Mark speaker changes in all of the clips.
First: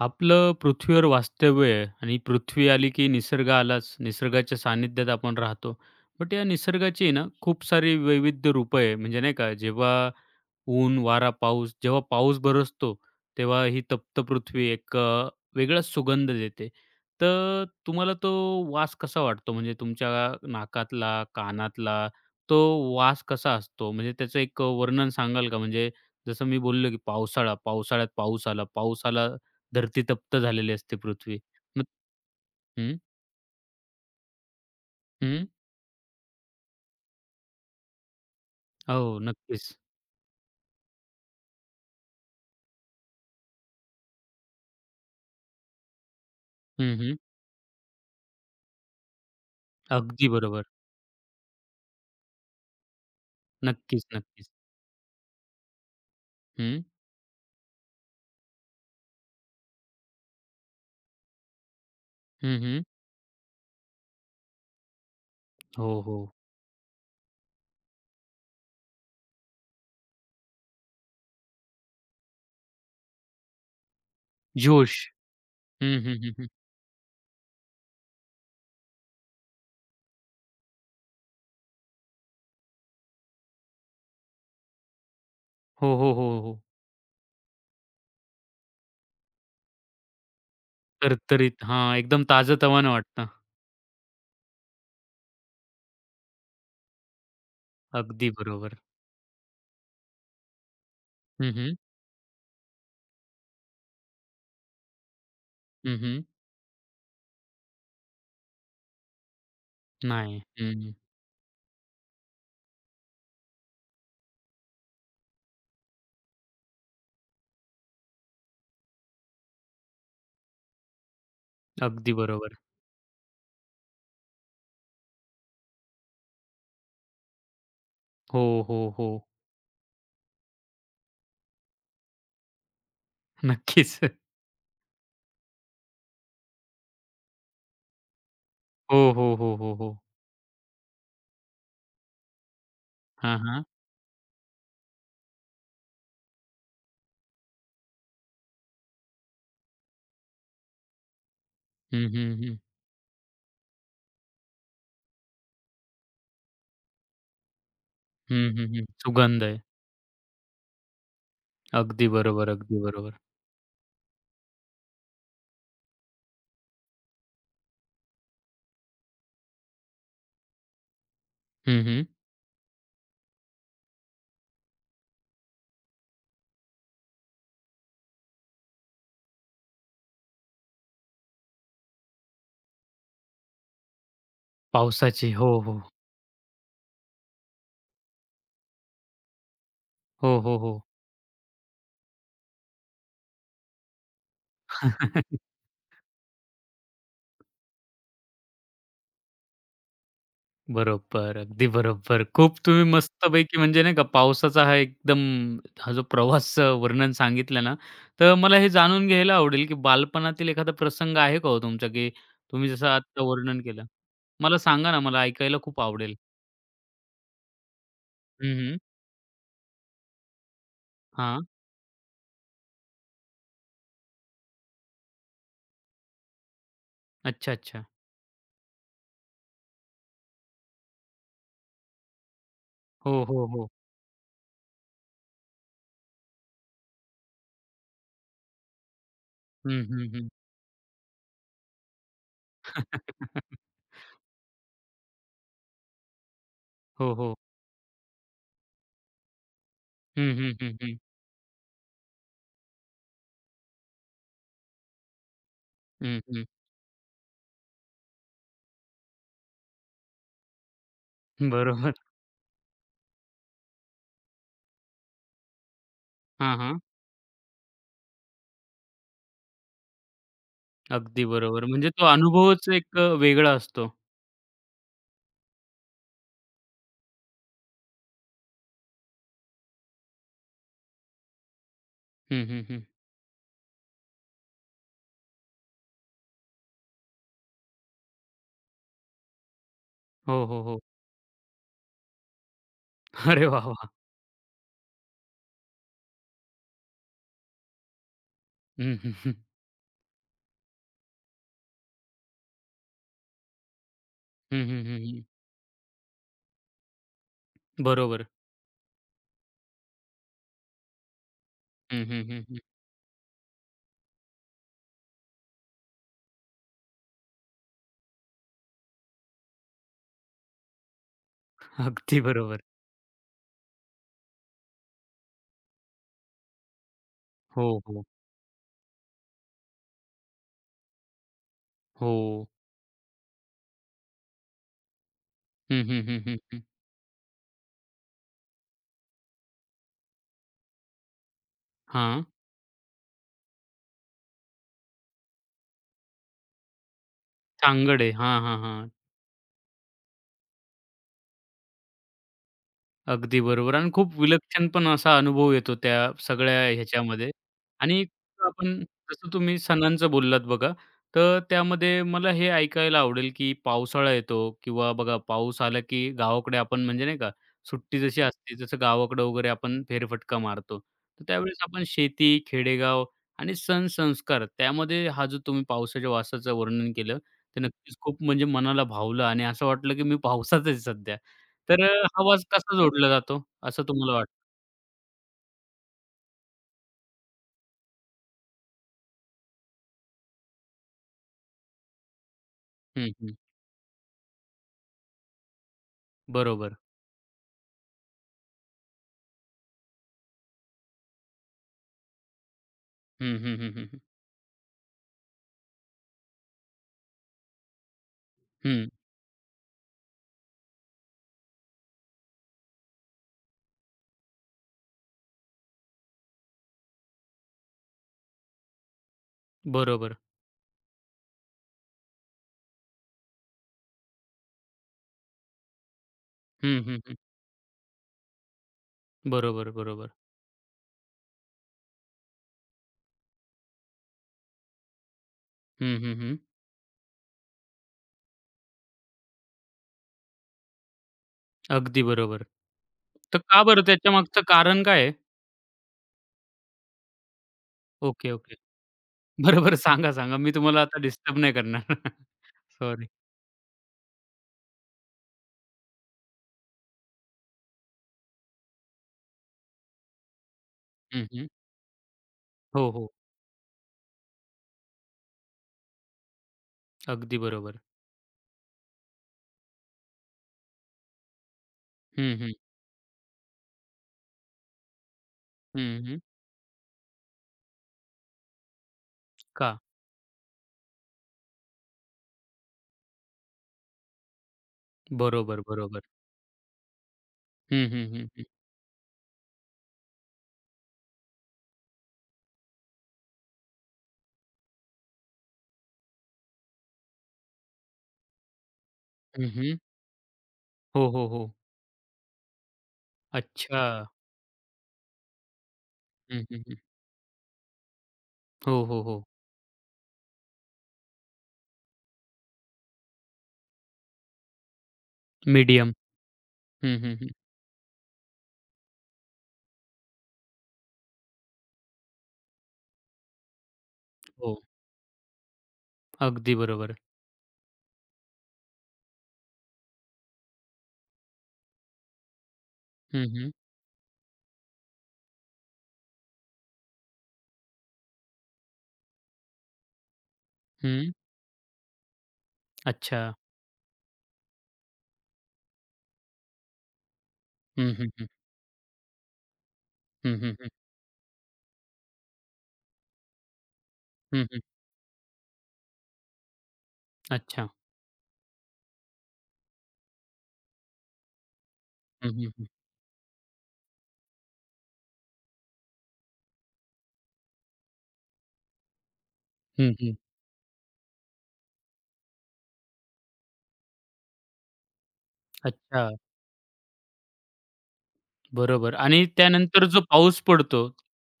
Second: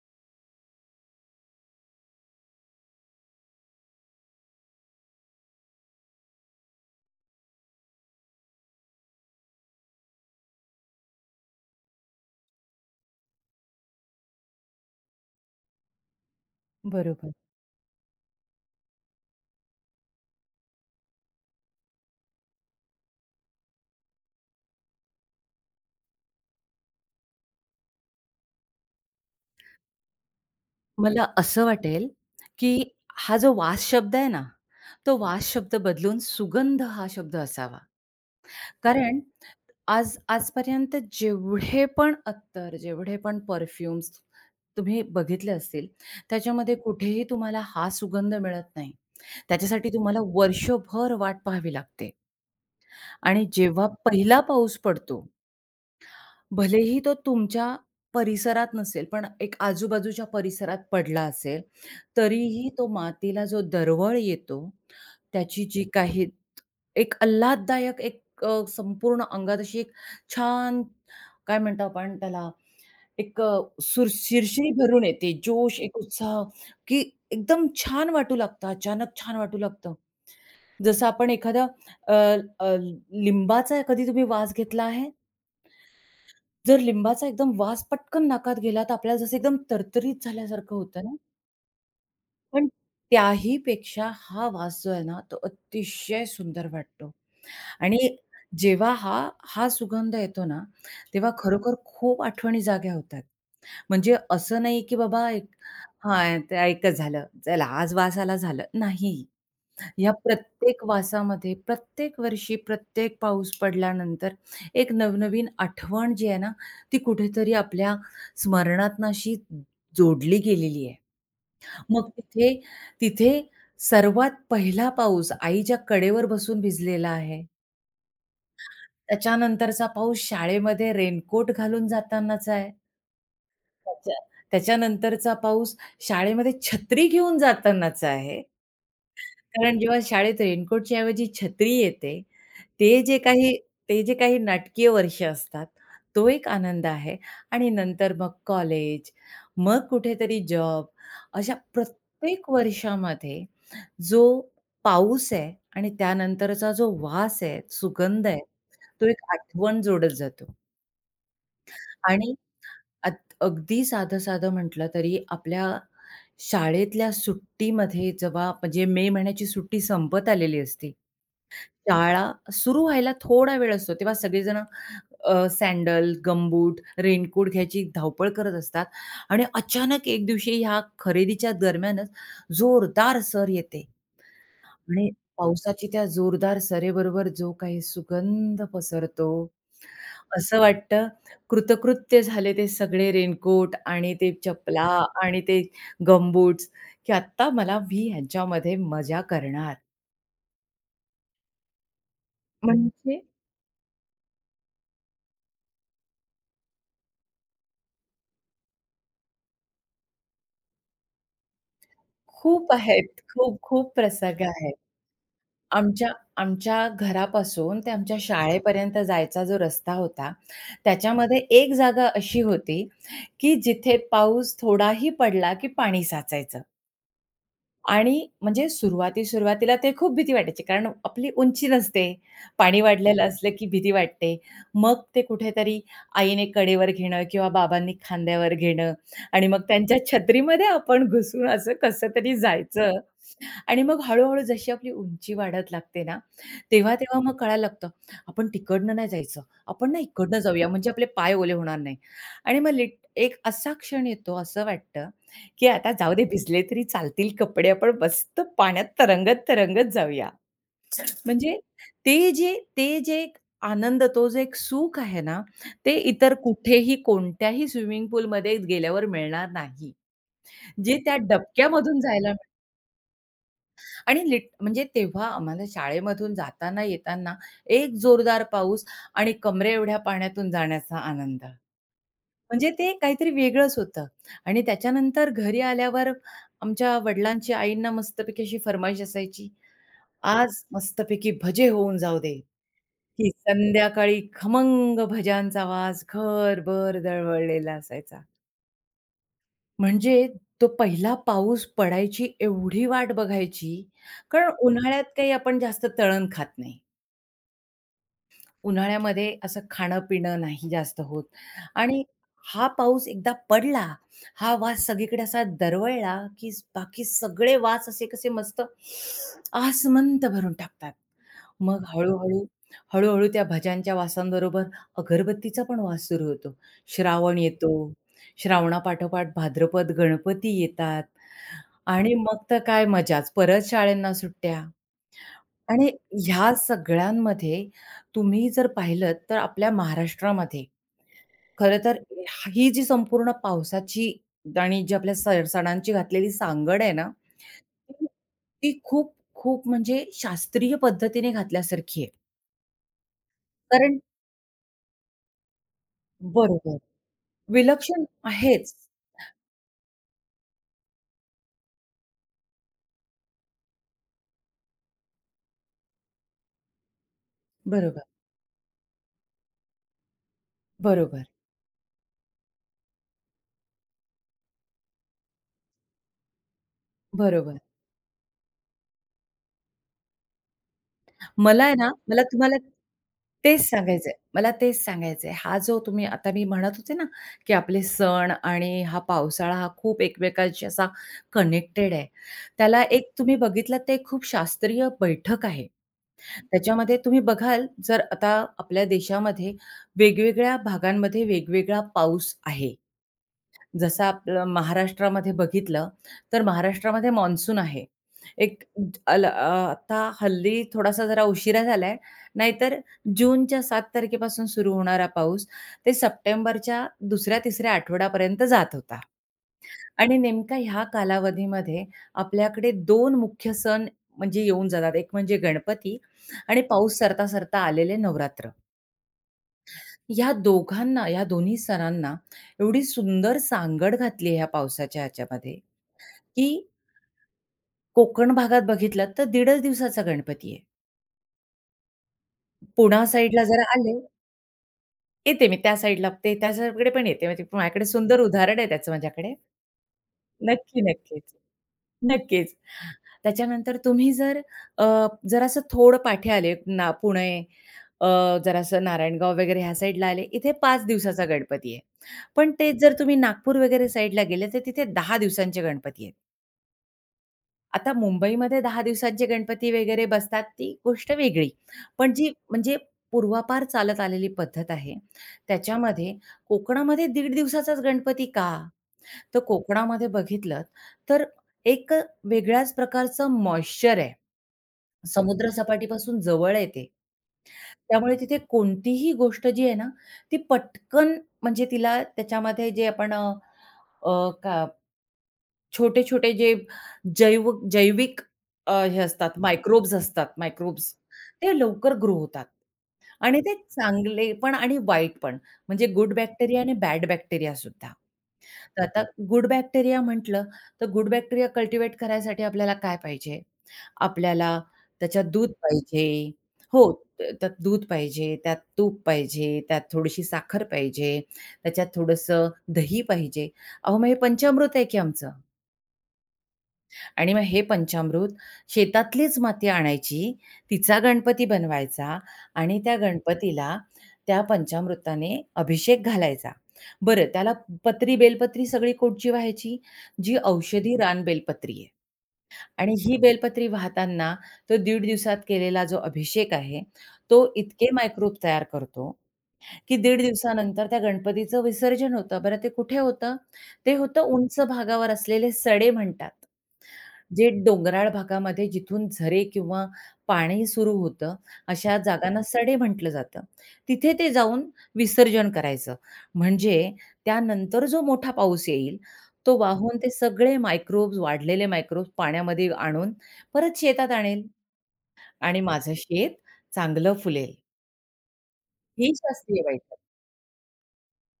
Speaker 1: आपलं पृथ्वीवर वास्तव्य आहे आणि पृथ्वी आली की निसर्ग आलाच. निसर्गाच्या सानिध्यात आपण राहतो. बट या निसर्गाची ना खूप सारी वैविध्य रूपं आहे. म्हणजे नाही का जेव्हा ऊन, वारा, पाऊस जेव्हा पाऊस बरसतो, तेव्हा ही तप्त पृथ्वी एक वेगळाच सुगंध देते.
Speaker 2: बरोबर.
Speaker 1: तर तुम्हाला तो वास कसा वाटतो? म्हणजे तुमच्या नाकातला, कानातला तो वास कसा असतो? म्हणजे त्याचं एक वर्णन सांगाल का? म्हणजे जसं मी बोललो की पावसाळा, पावसाळ्यात पाऊस आला, पाऊस आला धरती तप्त झालेली असते
Speaker 2: मला
Speaker 1: पृथ्वी.
Speaker 2: असं
Speaker 1: मग
Speaker 2: वाटेल, की
Speaker 1: हं,
Speaker 2: हा जो वास शब्द आहे ना, तो
Speaker 1: हं.
Speaker 2: वास शब्द बदलून सुगंध हा शब्द असावा.
Speaker 1: हो,
Speaker 2: कारण
Speaker 1: नक्कीच.
Speaker 2: आज आजपर्यंत जेवढे पण अत्तर, जेवढे पण परफ्यूम्स तुम्ही बघितले असतील, त्याच्यामध्ये
Speaker 1: हं, हं.
Speaker 2: कुठेही तुम्हाला हा सुगंध मिळत नाही. त्याच्यासाठी तुम्हाला
Speaker 1: अगदी बरोबर.
Speaker 2: वर्षभर वाट पाहावी लागते आणि जेव्हा
Speaker 1: नक्कीच,
Speaker 2: पहिला
Speaker 1: नक्कीच.
Speaker 2: पाऊस पडतो
Speaker 1: हं,
Speaker 2: भलेही तो तुमच्या परिसरात नसेल, पण एक आजूबाजूच्या परिसरात पडला असेल,
Speaker 1: हं,
Speaker 2: तरीही
Speaker 1: हं.
Speaker 2: तो मातीला जो दरवळ येतो, त्याची जी
Speaker 1: हो, हो.
Speaker 2: काही एक आल्हाददायक संपूर्ण अंगात अशी एक छान काय म्हणतो आपण त्याला एक अ, सुर शिरशिरी
Speaker 1: जोश.
Speaker 2: भरून येते, जोश, एक
Speaker 1: हं, हं, हं,
Speaker 2: उत्साह,
Speaker 1: हं.
Speaker 2: की एकदम छान वाटू लागतं, अचानक छान वाटू लागतं. जसं आपण एखादा अ, अ, लिंबाचा कधी तुम्ही वास घेतला आहे?
Speaker 1: हो, हो, हो, हो.
Speaker 2: जर लिंबाचा एकदम वास पटकन नाकात गेला, तर आपल्याला जसं एकदम तरतरीत झाल्यासारखं होतं ना,
Speaker 1: तरतरीत हां, एकदम
Speaker 2: पण
Speaker 1: ताजंतवानं वाटतं.
Speaker 2: त्याही पेक्षा हा वास जो आहे ना, तो अतिशय सुंदर वाटतो आणि
Speaker 1: अगदी बरोबर.
Speaker 2: जेव्हा हा हा सुगंध येतो ना, तेव्हा
Speaker 1: हं, हं.
Speaker 2: खरोखर खूप आठवणी जाग्या होतात. म्हणजे असं नाही, की बाबा एक
Speaker 1: हं, हं.
Speaker 2: हां, ते एकच झालं. चला आज वास आला, झालं. नाही. ह्या
Speaker 1: नाही. हं,
Speaker 2: प्रत्येक
Speaker 1: हं.
Speaker 2: वासामध्ये, प्रत्येक वर्षी, प्रत्येक पाऊस पडल्यानंतर एक नवनवीन आठवण जी आहे ना, ती कुठेतरी आपल्या स्मरणातनं अशी जोडली गेलेली आहे. मग
Speaker 1: अगदी
Speaker 2: तिथे
Speaker 1: बरोबर.
Speaker 2: तिथे सर्वात पहिला पाऊस आईच्या कडेवर बसून भिजलेला आहे.
Speaker 1: हो, हो, हो.
Speaker 2: त्याच्यानंतरचा पाऊस शाळेमध्ये रेनकोट घालून जातानाचा आहे.
Speaker 1: नक्कीच.
Speaker 2: त्याच्या त्याच्यानंतरचा पाऊस शाळेमध्ये छत्री घेऊन जातानाचा आहे.
Speaker 1: हो, हो, हो, हो,
Speaker 2: कारण
Speaker 1: हो.
Speaker 2: जेव्हा शाळेत रेनकोटच्या ऐवजी छत्री येते, ते जे
Speaker 1: हां,
Speaker 2: काही
Speaker 1: हां.
Speaker 2: ते जे काही नाटकीय वर्ष असतात, तो एक आनंद आहे आणि नंतर मग कॉलेज, मग कुठेतरी जॉब अशा
Speaker 1: हं, हं,
Speaker 2: प्रत्येक
Speaker 1: हं.
Speaker 2: वर्षामध्ये जो पाऊस आहे आणि त्यानंतरचा जो वास आहे, सुगंध आहे,
Speaker 1: हं, हं, हं.
Speaker 2: तो एक
Speaker 1: सुगंध आहे.
Speaker 2: आठवण जोडत जातो
Speaker 1: अगदी
Speaker 2: आणि
Speaker 1: बरोबर, अगदी
Speaker 2: आत
Speaker 1: बरोबर.
Speaker 2: अगदी साधं-साधं म्हटलं तरी आपल्या शाळेतल्या सुट्टीमध्ये जेव्हा म्हणजे मे महिन्याची सुट्टी संपत आलेली असते,
Speaker 1: हं, हं.
Speaker 2: शाळा सुरू व्हायला थोडा वेळ असतो, तेव्हा सगळेजणं सँडल, गमबूट, रेनकोट घ्यायची धावपळ करत असतात आणि अचानक एक दिवशी ह्या खरेदीच्या दरम्यानच जोरदार सर येते आणि
Speaker 1: पावसाची. हो, हो.
Speaker 2: पावसाची त्या जोरदार सरीबरोबर जो काही सुगंध पसरतो,
Speaker 1: हो, हो,
Speaker 2: असं
Speaker 1: हो.
Speaker 2: वाटतं कृतकृत्य झाले ते सगळे रेनकोट आणि ते चपला आणि ते गमबूट्स, की आत्ता मला मी ह्यांच्यामध्ये मजा करणार.
Speaker 1: बरोबर, अगदी बरोबर. खूप तुम्ही
Speaker 2: म्हणजे
Speaker 1: मस्तपैकी म्हणजे नाही का पावसाचा हा एकदम हा जो प्रवासचं वर्णन सांगितलं ना, तर मला हे जाणून घ्यायला आवडेल, की बालपणातील एखादा प्रसंग आहे का हो तुमचा, की तुम्ही
Speaker 2: खूप
Speaker 1: जसं
Speaker 2: आहेत.
Speaker 1: आत्ता वर्णन केलं?
Speaker 2: खूप प्रसंग
Speaker 1: मला
Speaker 2: आहेत.
Speaker 1: सांगा ना, मला ऐकायला खूप
Speaker 2: आमच्या
Speaker 1: आवडेल.
Speaker 2: आमच्या घरापासून ते आमच्या
Speaker 1: हं, हं.
Speaker 2: शाळेपर्यंत जायचा जो रस्ता होता, त्याच्यामध्ये
Speaker 1: हां.
Speaker 2: एक जागा अशी होती, की जिथे पाऊस थोडाही पडला, की पाणी साचायचं.
Speaker 1: अच्छा, अच्छा.
Speaker 2: आणि म्हणजे सुरुवाती-सुरुवातीला ते खूप भीती वाटायची, कारण आपली उंची नसते. पाणी वाढलेलं
Speaker 1: हो, हो,
Speaker 2: असलं, की
Speaker 1: हो.
Speaker 2: भीती वाटते. मग ते कुठेतरी आईने कडेवर घेणं किंवा बाबांनी खांद्यावर घेणं आणि मग
Speaker 1: हं,
Speaker 2: त्यांच्या
Speaker 1: हं, हं.
Speaker 2: छत्रीमध्ये आपण घुसून असं कसं तरी जायचं. आणि मग हळू-हळू जशी आपली उंची वाढत लागते ना,
Speaker 1: हो,
Speaker 2: तेव्हा-तेव्हा मग
Speaker 1: हो.
Speaker 2: कळायला लागतं, आपण तिकडनं नाही जायचं, आपण ना
Speaker 1: हं,
Speaker 2: इकडनं
Speaker 1: हं,
Speaker 2: जाऊया
Speaker 1: हं,
Speaker 2: म्हणजे
Speaker 1: हं.
Speaker 2: आपले पाय ओले होणार नाही. आणि मग लिट एक असा क्षण येतो असं वाटतं, की आता जाऊ
Speaker 1: हं,
Speaker 2: दे
Speaker 1: हं.
Speaker 2: भिजले तरी चालतील कपडे आपण मस्त पाण्यात तरंगत-तरंगत जाऊया. म्हणजे
Speaker 1: बरोबर.
Speaker 2: ते जे एक आनंद तो जो एक सुख आहे ना, ते इतर
Speaker 1: हां, हां.
Speaker 2: कुठेही कोणत्याही स्विमिंग पूलमध्ये गेल्यावर मिळणार नाही. जे त्या
Speaker 1: अगदी बरोबर. म्हणजे
Speaker 2: डबक्यामधून
Speaker 1: तो
Speaker 2: जायला
Speaker 1: अनुभवच एक वेगळा असतो.
Speaker 2: आणि लिट म्हणजे तेव्हा आम्हाला शाळेमधून जाताना येताना एक जोरदार पाऊस आणि कमरेएवढ्या पाण्यातून जाण्याचा आनंद.
Speaker 1: हं, हं,
Speaker 2: म्हणजे
Speaker 1: हं.
Speaker 2: ते काहीतरी वेगळंच होतं आणि त्याच्यानंतर घरी आल्यावर आमच्या वडिलांची आईंना मस्तपैकी अशी फर्माईश असायची,
Speaker 1: हो,
Speaker 2: "आज
Speaker 1: हो, हो.
Speaker 2: मस्तपैकी भजे होऊन जाऊ दे." की
Speaker 1: अरे वाह, वाह!
Speaker 2: संध्याकाळी खमंग भज्यांचा वास घरभर दळवळलेला असायचा.
Speaker 1: हं, हं, हं.
Speaker 2: म्हणजे तो पहिला पाऊस पडायची एवढी वाट बघायची, कारण
Speaker 1: हं, हं, हं,
Speaker 2: उन्हाळ्यात
Speaker 1: हं.
Speaker 2: काही आपण जास्त तळण खात नाही.
Speaker 1: बरोबर.
Speaker 2: उन्हाळ्यामध्ये असं खाणं-पिणं नाही जास्त होत आणि
Speaker 1: हं, हं, हं, हं.
Speaker 2: हा पाऊस एकदा पडला, हा वास सगळीकडे असा दरवळला, की बाकी सगळे वास असे कसे मस्त आसमंत भरून टाकतात. मग
Speaker 1: अगदी
Speaker 2: हळू-हळू,
Speaker 1: बरोबर.
Speaker 2: हळूहळू त्या भज्यांच्या वासांबरोबर अगरबत्तीचा पण वास सुरू होतो. श्रावण
Speaker 1: हो,
Speaker 2: येतो,
Speaker 1: हो.
Speaker 2: श्रावणापाठोपाठ भाद्रपद, गणपती येतात. आणि
Speaker 1: हो.
Speaker 2: मग तर काय मजाच. परत शाळांना सुट्ट्या
Speaker 1: हं,
Speaker 2: आणि
Speaker 1: हं, हं, हं,
Speaker 2: ह्या
Speaker 1: हं.
Speaker 2: सगळ्यांमध्ये तुम्ही जर पाहिलत तर आपल्या महाराष्ट्रामध्ये खरं तर
Speaker 1: हां.
Speaker 2: ही जी संपूर्ण पावसाची आणि जी आपल्या सण सणांची घातलेली सांगड आहे ना,
Speaker 1: सांगड
Speaker 2: ती
Speaker 1: आहे. हां, हां,
Speaker 2: ती
Speaker 1: हां.
Speaker 2: खूप खूप म्हणजे शास्त्रीय पद्धतीने घातल्यासारखी आहे.
Speaker 1: अगदी बरोबर आणि
Speaker 2: कारण
Speaker 1: खूप विलक्षण पण असा अनुभव येतो त्या सगळ्या
Speaker 2: बरोबर.
Speaker 1: ह्याच्यामध्ये. आणि
Speaker 2: विलक्षण आहेच.
Speaker 1: आपण जसं तुम्ही सणांचं बोललात बघा, तर त्यामध्ये मला हे ऐकायला आवडेल, की पावसाळा येतो किंवा बघा पाऊस आला, की गावाकडे आपण म्हणजे नाही का, सुट्टी
Speaker 2: बरोबर,
Speaker 1: जशी असते जसं गावाकडं वगैरे आपण फेरफटका मारतो.
Speaker 2: बरोबर,
Speaker 1: तर त्यावेळेस आपण शेती, खेडेगाव आणि सण-संस्कार त्यामध्ये हा जो तुम्ही पावसाच्या वासाचं वर्णन केलं,
Speaker 2: बरोबर.
Speaker 1: ते नक्कीच खूप म्हणजे मनाला भावलं आणि असं वाटलं, की मी पावसात आहे सध्या.
Speaker 2: मला आहे
Speaker 1: तर
Speaker 2: ना, मला
Speaker 1: हा वाज
Speaker 2: तुम्हाला
Speaker 1: कसा जोडला जातो,
Speaker 2: तेच
Speaker 1: असं
Speaker 2: सांगायचंय.
Speaker 1: तुम्हाला वाटतं?
Speaker 2: मला तेच सांगायचंय. हा जो तुम्ही आता मी म्हणत होते ना, की आपले सण आणि हा पावसाळा हा खूप एकमेकांशी असा कनेक्टेड आहे. त्याला
Speaker 1: हं,
Speaker 2: एक
Speaker 1: हं.
Speaker 2: तुम्ही बघितलात ते खूप शास्त्रीय बैठक आहे.
Speaker 1: बरोबर.
Speaker 2: त्याच्यामध्ये तुम्ही बघाल जर आता आपल्या देशामध्ये वेगवेगळ्या भागांमध्ये वेगवेगळा पाऊस आहे.
Speaker 1: हं, हं, हं, हं, हं.
Speaker 2: जसं आपलं महाराष्ट्रामध्ये बघितलं, तर महाराष्ट्रामध्ये मान्सून आहे. एक
Speaker 1: हं.
Speaker 2: अल अ, आता हल्ली थोडासा जरा उशिरा झालाय. नाहीतर जूनच्या 7 तारखेपासून सुरू होणारा पाऊस ते सप्टेंबरच्या 2ऱ्या-तिसऱ्या आठवड्यापर्यंत जात होता. आणि
Speaker 1: बरोबर.
Speaker 2: नेमका ह्या कालावधीमध्ये आपल्याकडे 2 मुख्य सण म्हणजे येऊन जातात. एक म्हणजे गणपती आणि
Speaker 1: हं,
Speaker 2: पाऊस
Speaker 1: हं, हं.
Speaker 2: सरता-सरता आलेले नवरात्र.
Speaker 1: बरोबर, बरोबर.
Speaker 2: ह्या दोन्ही सणांना एवढी सुंदर सांगड घातली आहे ह्या पावसाच्या ह्याच्यामध्ये,
Speaker 1: हं, हं, हं.
Speaker 2: की कोकण भागात बघितलात तर दीडच दिवसाचा गणपती आहे.
Speaker 1: अगदी बरोबर.
Speaker 2: पुणा
Speaker 1: तर
Speaker 2: साईडला
Speaker 1: का
Speaker 2: जरा
Speaker 1: बरं
Speaker 2: आले
Speaker 1: त्याच्यामागचं कारण काय आहे?
Speaker 2: येते मी त्या साईडला ते त्या साईडकडे पण येते. म्हणजे माझ्याकडे सुंदर
Speaker 1: ओके, ओके.
Speaker 2: उदाहरण आहे त्याचं माझ्याकडे.
Speaker 1: बरोबर. सांगा, सांगा. मी
Speaker 2: नक्की,
Speaker 1: तुम्हाला आता
Speaker 2: नक्कीच.
Speaker 1: डिस्टर्ब नाही करणार.
Speaker 2: नक्कीच.
Speaker 1: सॉरी.
Speaker 2: त्याच्यानंतर तुम्ही जर अ, जरासं थोडं पाठी आले ना पुणे अ, जरासं नारायणगाव वगैरे ह्या साईडला आले, इथे 5
Speaker 1: हं,
Speaker 2: दिवसाचा
Speaker 1: हं.
Speaker 2: गणपती आहे. पण तेच
Speaker 1: हो,
Speaker 2: जर
Speaker 1: हो.
Speaker 2: तुम्ही नागपूर वगैरे साईडला गेले तर तिथे 10 दिवसांचे गणपती आहेत.
Speaker 1: अगदी बरोबर.
Speaker 2: आता मुंबईमध्ये दहा दिवसात जे गणपती वगैरे बसतात ती गोष्ट वेगळी. पण जी
Speaker 1: हं, हं.
Speaker 2: म्हणजे पूर्वापार चालत आलेली पद्धत आहे,
Speaker 1: हं,
Speaker 2: त्याच्यामध्ये
Speaker 1: हं.
Speaker 2: कोकणामध्ये दीड दिवसाचाच गणपती का? तर
Speaker 1: का?
Speaker 2: कोकणामध्ये बघितलं तर एक अ, वेगळ्याच प्रकारचं मॉइश्चर आहे.
Speaker 1: बरोबर, बरोबर.
Speaker 2: समुद्रसपाटीपासून जवळ आहे
Speaker 1: हं, हं,
Speaker 2: त्यामुळे
Speaker 1: हं,
Speaker 2: तिथे
Speaker 1: हं.
Speaker 2: कोणतीही गोष्ट जी आहे ना, ती पटकन म्हणजे तिला त्याच्यामध्ये जे आपण छोटे-छोटे जे जैविक हे असतात,
Speaker 1: हं, हं.
Speaker 2: मायक्रोब्स
Speaker 1: हो, हो,
Speaker 2: ते
Speaker 1: हो.
Speaker 2: लवकर ग्रो होतात. आणि ते
Speaker 1: अच्छा.
Speaker 2: चांगले पण आणि वाईट पण. म्हणजे गुड
Speaker 1: हं,
Speaker 2: बॅक्टेरिया
Speaker 1: हं,
Speaker 2: आणि
Speaker 1: हं.
Speaker 2: बॅड बॅक्टेरिया सुद्धा. तर
Speaker 1: हो,
Speaker 2: आता
Speaker 1: हो, हो.
Speaker 2: गुड बॅक्टेरिया म्हटलं, तर गुड बॅक्टेरिया कल्टिव्हेट करायसाठी आपल्याला काय पाहिजे? आपल्याला त्याच्यात दूध
Speaker 1: मीडियम.
Speaker 2: पाहिजे हो,
Speaker 1: हं, हं, हं.
Speaker 2: त्यात दूध पाहिजे, त्यात तूप पाहिजे, त्यात थोडीशी साखर पाहिजे, त्याच्यात थोडंसं दही पाहिजे. अहो, मग हे
Speaker 1: हो.
Speaker 2: पंचामृत आहे की आमचं.
Speaker 1: अगदी बरोबर.
Speaker 2: आणि मग हे पंचामृत शेतातलीच माती आणायची, तिचा गणपती बनवायचा आणि त्या
Speaker 1: हं, हं.
Speaker 2: गणपतीला त्या पंचामृताने अभिषेक घालायचा. बरं त्याला पत्री, बेलपत्री सगळी कुठची वाहायची? जी औषधी
Speaker 1: हं.
Speaker 2: रान बेलपत्री आहे आणि ही
Speaker 1: अच्छा.
Speaker 2: बेलपत्री वाहताना तो दीड दिवसात केलेला जो अभिषेक आहे, तो इतके
Speaker 1: हं, हं, हं.
Speaker 2: मायक्रोब तयार करतो, की दीड
Speaker 1: हं, हं, हं.
Speaker 2: दिवसानंतर त्या गणपतीचं विसर्जन होतं. बरं ते कुठे होतं? ते होतं
Speaker 1: हं,
Speaker 2: उंच
Speaker 1: हं.
Speaker 2: भागावर असलेले सडे म्हणतात. जे
Speaker 1: अच्छा.
Speaker 2: डोंगराळ भागामध्ये जिथून झरे किंवा पाणी सुरू होतं, अशा
Speaker 1: हं,
Speaker 2: जागांना
Speaker 1: हं, हं.
Speaker 2: सडे म्हटलं जातं. तिथे ते जाऊन विसर्जन करायचं. म्हणजे त्यानंतर जो मोठा पाऊस येईल, तो
Speaker 1: हं,
Speaker 2: वाहून ते
Speaker 1: हं.
Speaker 2: सगळे मायक्रोब्स, वाढलेले मायक्रोब्स पाण्यामध्ये आणून परत शेतात आणेल आणि माझं
Speaker 1: अच्छा.
Speaker 2: शेत चांगलं फुलेल.
Speaker 1: बरोबर
Speaker 2: ही
Speaker 1: आणि
Speaker 2: शास्त्रीय
Speaker 1: त्यानंतर
Speaker 2: पद्धत.
Speaker 1: जो पाऊस पडतो,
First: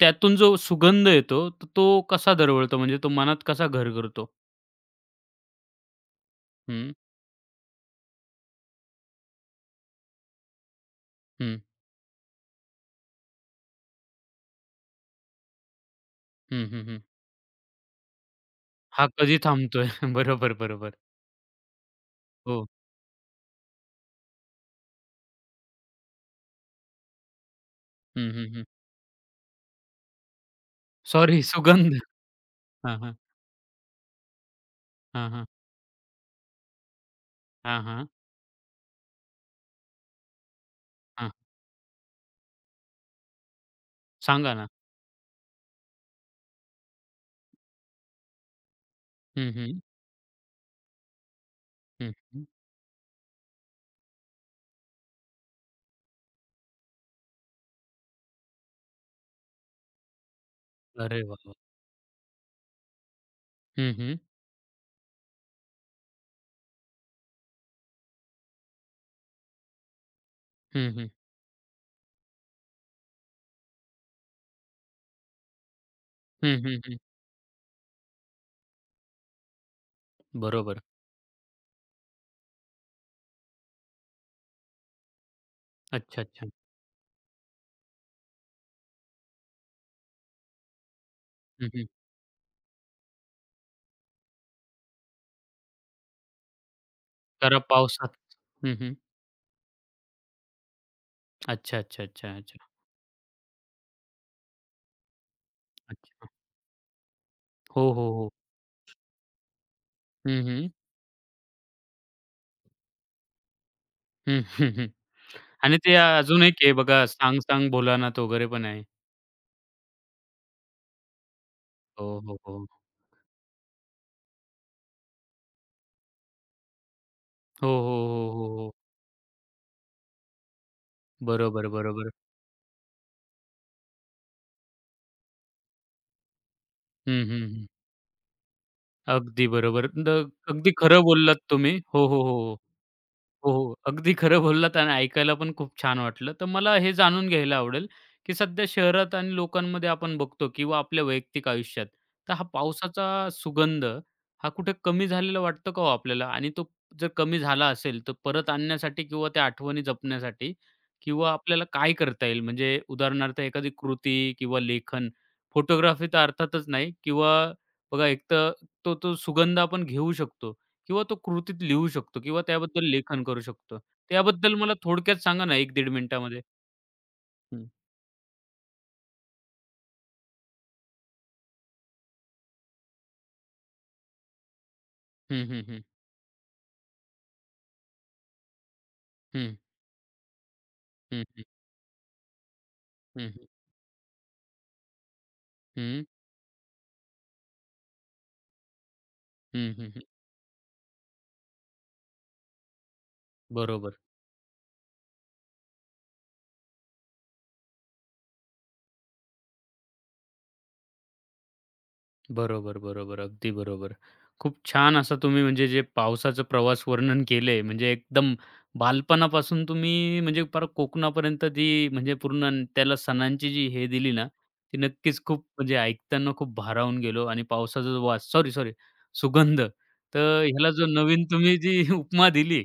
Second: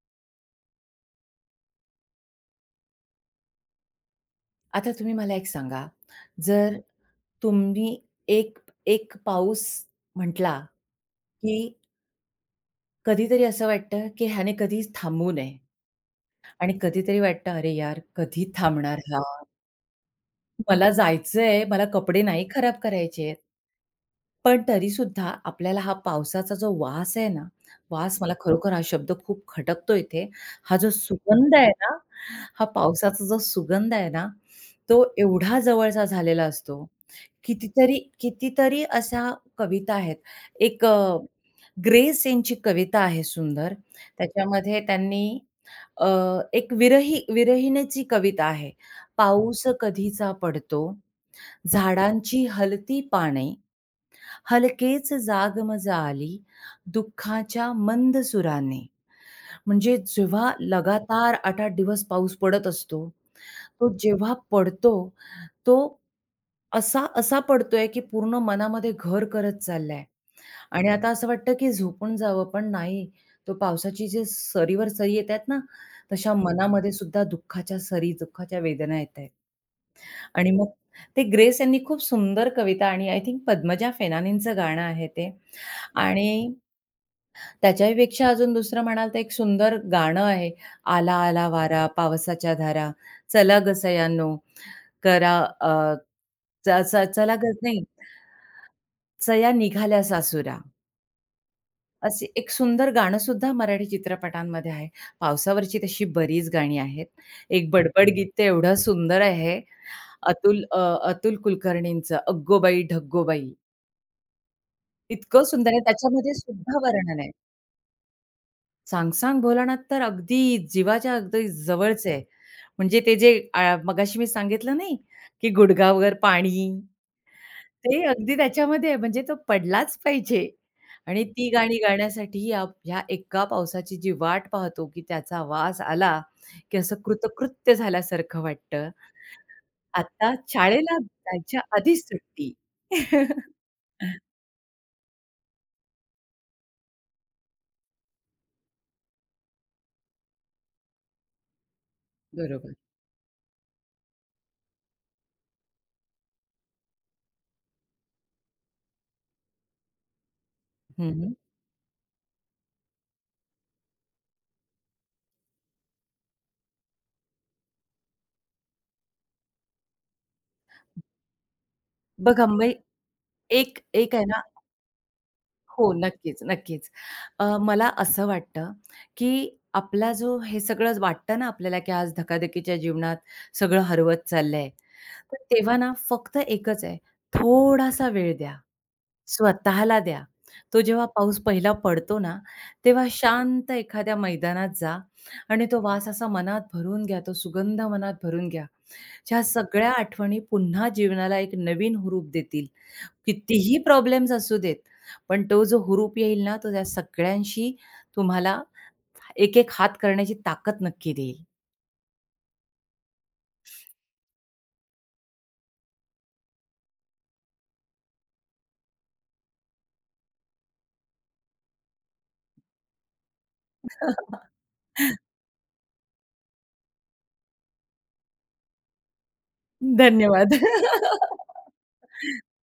Speaker 1: त्यातून जो सुगंध येतो, तर तो कसा दरवळतो म्हणजे तो मनात कसा घर करतो?
Speaker 2: आता तुम्ही मला एक सांगा, जर
Speaker 1: हं,
Speaker 2: तुम्ही एक एक पाऊस म्हटला,
Speaker 1: हं.
Speaker 2: की कधीतरी असं वाटतं, की ह्याने कधीच थांबू नये
Speaker 1: हं,
Speaker 2: आणि
Speaker 1: हं, हं.
Speaker 2: कधीतरी वाटतं, "अरे यार, कधी थांबणार
Speaker 1: हा
Speaker 2: हा?"
Speaker 1: कधी थांबतोय? बरोबर,
Speaker 2: मला
Speaker 1: बरोबर.
Speaker 2: जायचंय, मला कपडे नाही
Speaker 1: हो.
Speaker 2: खराब करायचे आहेत. पण तरीसुद्धा आपल्याला हा पावसाचा जो वास आहे ना, वास
Speaker 1: हं,
Speaker 2: मला
Speaker 1: हं, हं.
Speaker 2: खरोखर हा शब्द खूप खटकतो इथे. हा जो
Speaker 1: सॉरी
Speaker 2: सुगंध आहे ना,
Speaker 1: सुगंध.
Speaker 2: हा
Speaker 1: हां, हां.
Speaker 2: पावसाचा जो सुगंध आहे ना, तो
Speaker 1: हां, हां.
Speaker 2: एवढा जवळचा झालेला असतो.
Speaker 1: हां,
Speaker 2: कितीतरी
Speaker 1: हां.
Speaker 2: कितीतरी अशा कविता आहेत. एक अ,
Speaker 1: हां.
Speaker 2: ग्रेस यांची कविता आहे सुंदर.
Speaker 1: सांगा ना?
Speaker 2: त्याच्यामध्ये त्यांनी अ, एक विरही विरहिणीची कविता आहे.
Speaker 1: हं,
Speaker 2: पाऊस
Speaker 1: हं.
Speaker 2: कधीचा पडतो,
Speaker 1: हं, हं.
Speaker 2: झाडांची हलती पाने, हलकेच जागमजा आली, दुःखाच्या मंद सुराने. म्हणजे जेव्हा
Speaker 1: अरे
Speaker 2: लगातार
Speaker 1: वाह! वाह!
Speaker 2: 8-8 दिवस पाऊस पडत असतो, तो
Speaker 1: हं, हं.
Speaker 2: जेव्हा पडतो, तो असा पडतोय, की पूर्ण मनामध्ये घर करत चाललाय आणि
Speaker 1: हं,
Speaker 2: आता
Speaker 1: हं.
Speaker 2: असं वाटतं, की झोपून जावं, पण नाही. तो पावसाची जे सरीवर सरी येतायत ना, तशा
Speaker 1: हं, हं,
Speaker 2: मनामध्ये
Speaker 1: हं.
Speaker 2: सुद्धा दुःखाच्या सरी, दुःखाच्या वेदना येतायत. आणि मग
Speaker 1: बरोबर.
Speaker 2: ते ग्रेस यांनी खूप सुंदर कविता आणि आय थिंक पद्मजा फेनानींचं गाणं आहे ते
Speaker 1: अच्छा,
Speaker 2: आणि
Speaker 1: अच्छा.
Speaker 2: त्याच्याहीपेक्षा अजून दुसरं म्हणाल तर एक सुंदर गाणं आहे, "आला आला
Speaker 1: हं,
Speaker 2: वारा
Speaker 1: हं.
Speaker 2: पावसाच्या धारा, चला गं सयानो करा अ, च च चला गं
Speaker 1: तर
Speaker 2: नाही,
Speaker 1: पावसात हं, हं.
Speaker 2: चया निघाल्या सासुरा."
Speaker 1: अच्छा, अच्छा,
Speaker 2: असे
Speaker 1: अच्छा,
Speaker 2: एक
Speaker 1: अच्छा,
Speaker 2: सुंदर गाणंसुद्धा मराठी चित्रपटांमध्ये आहे. पावसावरची तशी
Speaker 1: अच्छा.
Speaker 2: बरीच गाणी आहेत. एक
Speaker 1: हो,
Speaker 2: बडबड
Speaker 1: हो, हो.
Speaker 2: गीत तर एवढं सुंदर आहे.
Speaker 1: हं,
Speaker 2: अतुल
Speaker 1: हं.
Speaker 2: अ, अतुल कुलकर्णींचं "अग्गोबाई ढग्गोबाई"
Speaker 1: हं, हं, हं.
Speaker 2: इतकं सुंदर
Speaker 1: आणि
Speaker 2: आहे.
Speaker 1: ते
Speaker 2: त्याच्यामध्ये
Speaker 1: अजून एक आहे
Speaker 2: सुद्धा
Speaker 1: बघा,
Speaker 2: वर्णन आहे.
Speaker 1: "सांग सांग भोलानाथ" वगैरे पण आहे.
Speaker 2: "सांग सांग भोलानाथ" तर अगदी जीवाच्या अगदी जवळचं
Speaker 1: हो,
Speaker 2: आहे.
Speaker 1: हो, हो.
Speaker 2: म्हणजे मगाशी मी सांगितलं नाही, की गुडघावर पाणी
Speaker 1: हो, हो,
Speaker 2: ते अगदी
Speaker 1: हो, हो, हो.
Speaker 2: त्याच्यामध्ये आहे, म्हणजे तो पडलाच पाहिजे आणि ती
Speaker 1: बरोबर,
Speaker 2: गाणी
Speaker 1: बरोबर.
Speaker 2: गाण्यासाठी या ह्या एका पावसाची जी वाट पाहतो, की त्याचा वास आला, की असं
Speaker 1: हं, हं, हं.
Speaker 2: कृतकृत्य झाल्यासारखं वाटतं.
Speaker 1: अगदी बरोबर. द
Speaker 2: आता
Speaker 1: अगदी
Speaker 2: शाळेला
Speaker 1: खरं बोललात
Speaker 2: जायच्या
Speaker 1: तुम्ही.
Speaker 2: आधीच
Speaker 1: हो, हो, हो,
Speaker 2: सुट्टी.
Speaker 1: हो. हो, हो. अगदी खरं बोललात आणि ऐकायला पण खूप छान वाटलं. तर मला हे जाणून घ्यायला आवडेल, की सध्या शहरात आणि लोकांमध्ये आपण बघतो किंवा आपल्या वैयक्तिक आयुष्यात, तर हा
Speaker 2: बरोबर.
Speaker 1: पावसाचा सुगंध हा कुठे कमी झालेला वाटतो का हो आपल्याला? आणि तो जर कमी झाला असेल, तर परत आणण्यासाठी किंवा त्या आठवणी जपण्यासाठी
Speaker 2: हं,
Speaker 1: किंवा
Speaker 2: हं.
Speaker 1: आपल्याला काय करता येईल? म्हणजे उदाहरणार्थ एखादी कृती किंवा लेखन, फोटोग्राफी तर अर्थातच नाही किंवा बघा एक तर तो सुगंध आपण घेऊ शकतो. किंवा तो कृतीत लिहू शकतो
Speaker 2: बघ,
Speaker 1: किंवा
Speaker 2: अंबाई
Speaker 1: त्याबद्दल लेखन करू शकतो.
Speaker 2: एक एक आहे ना
Speaker 1: त्याबद्दल मला थोडक्यात सांगा ना एक 15 मिनिटामध्ये?
Speaker 2: नक्कीच.
Speaker 1: हं.
Speaker 2: मला असं वाटतं, की आपला जो हे सगळं वाटतं ना आपल्याला, की आज धकाधकीच्या जीवनात सगळं हरवत चाललंय. तर
Speaker 1: हं, हं,
Speaker 2: तेव्हा
Speaker 1: हं.
Speaker 2: ना फक्त एकच आहे, थोडासा वेळ द्या.
Speaker 1: हं,
Speaker 2: स्वतःला द्या. तो जेव्हा
Speaker 1: हं,
Speaker 2: पाऊस
Speaker 1: हं,
Speaker 2: पहिला पडतो ना, तेव्हा
Speaker 1: हं, हं,
Speaker 2: शांत एखाद्या मैदानात जा आणि तो
Speaker 1: हं,
Speaker 2: वास असा मनात भरून घ्या, तो सुगंध मनात भरून घ्या. ह्या
Speaker 1: हं,
Speaker 2: सगळ्या
Speaker 1: हं, हं.
Speaker 2: आठवणी पुन्हा जीवनाला एक नवीन हुरूप देतील. कितीही
Speaker 1: बरोबर.
Speaker 2: प्रॉब्लेम्स असू देत, पण तो जो हुरूप येईल ना, तो त्या सगळ्यांशी तुम्हाला एक-एक हात करण्याची ताकद नक्की देईल.
Speaker 1: बरोबर, बरोबर. अगदी बरोबर. खूप छान असं तुम्ही म्हणजे जे पावसाचं प्रवास वर्णन केलंय म्हणजे एकदम बालपणापासून तुम्ही म्हणजे पार कोकणापर्यंत जी म्हणजे पूर्ण अन- त्याला सणांची जी हे दिली ना, ती नक्कीच खूप म्हणजे ऐकताना खूप भारावून गेलो आणि पावसाचा जो वास सॉरी, सॉरी सुगंध. तर
Speaker 2: धन्यवाद.
Speaker 1: ह्याला जो नवीन तुम्ही जी उपमा दिली,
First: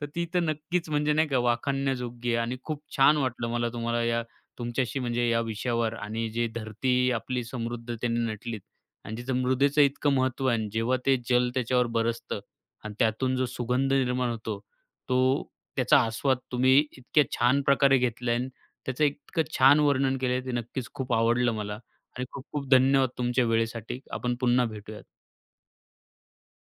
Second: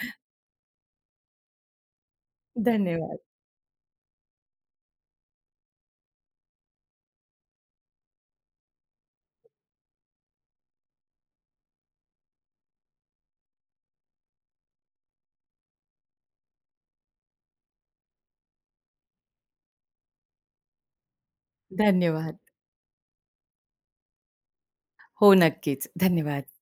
Speaker 1: तर ती तर नक्कीच म्हणजे नाही का वाखाणण्याजोग्य आहे आणि खूप छान
Speaker 2: धन्यवाद,
Speaker 1: वाटलं मला तुम्हाला या तुमच्याशी म्हणजे या विषयावर आणि जी धरती आपली समृद्धतेने नटली आणि तिथं मृदेचं इतकं महत्त्व आहे आणि जेव्हा ते जल त्याच्यावर बरसतं आणि त्यातून जो सुगंध निर्माण होतो, तो त्याचा आस्वाद तुम्ही इतक्या छान प्रकारे घेतलाय आणि त्याचं इतकं छान वर्णन केलंय, ते नक्कीच खूप आवडलं मला आणि
Speaker 2: धन्यवाद.
Speaker 1: खूप खूप धन्यवाद तुमच्या वेळेसाठी. आपण पुन्हा भेटूयात.
Speaker 2: हो, नक्कीच. धन्यवाद.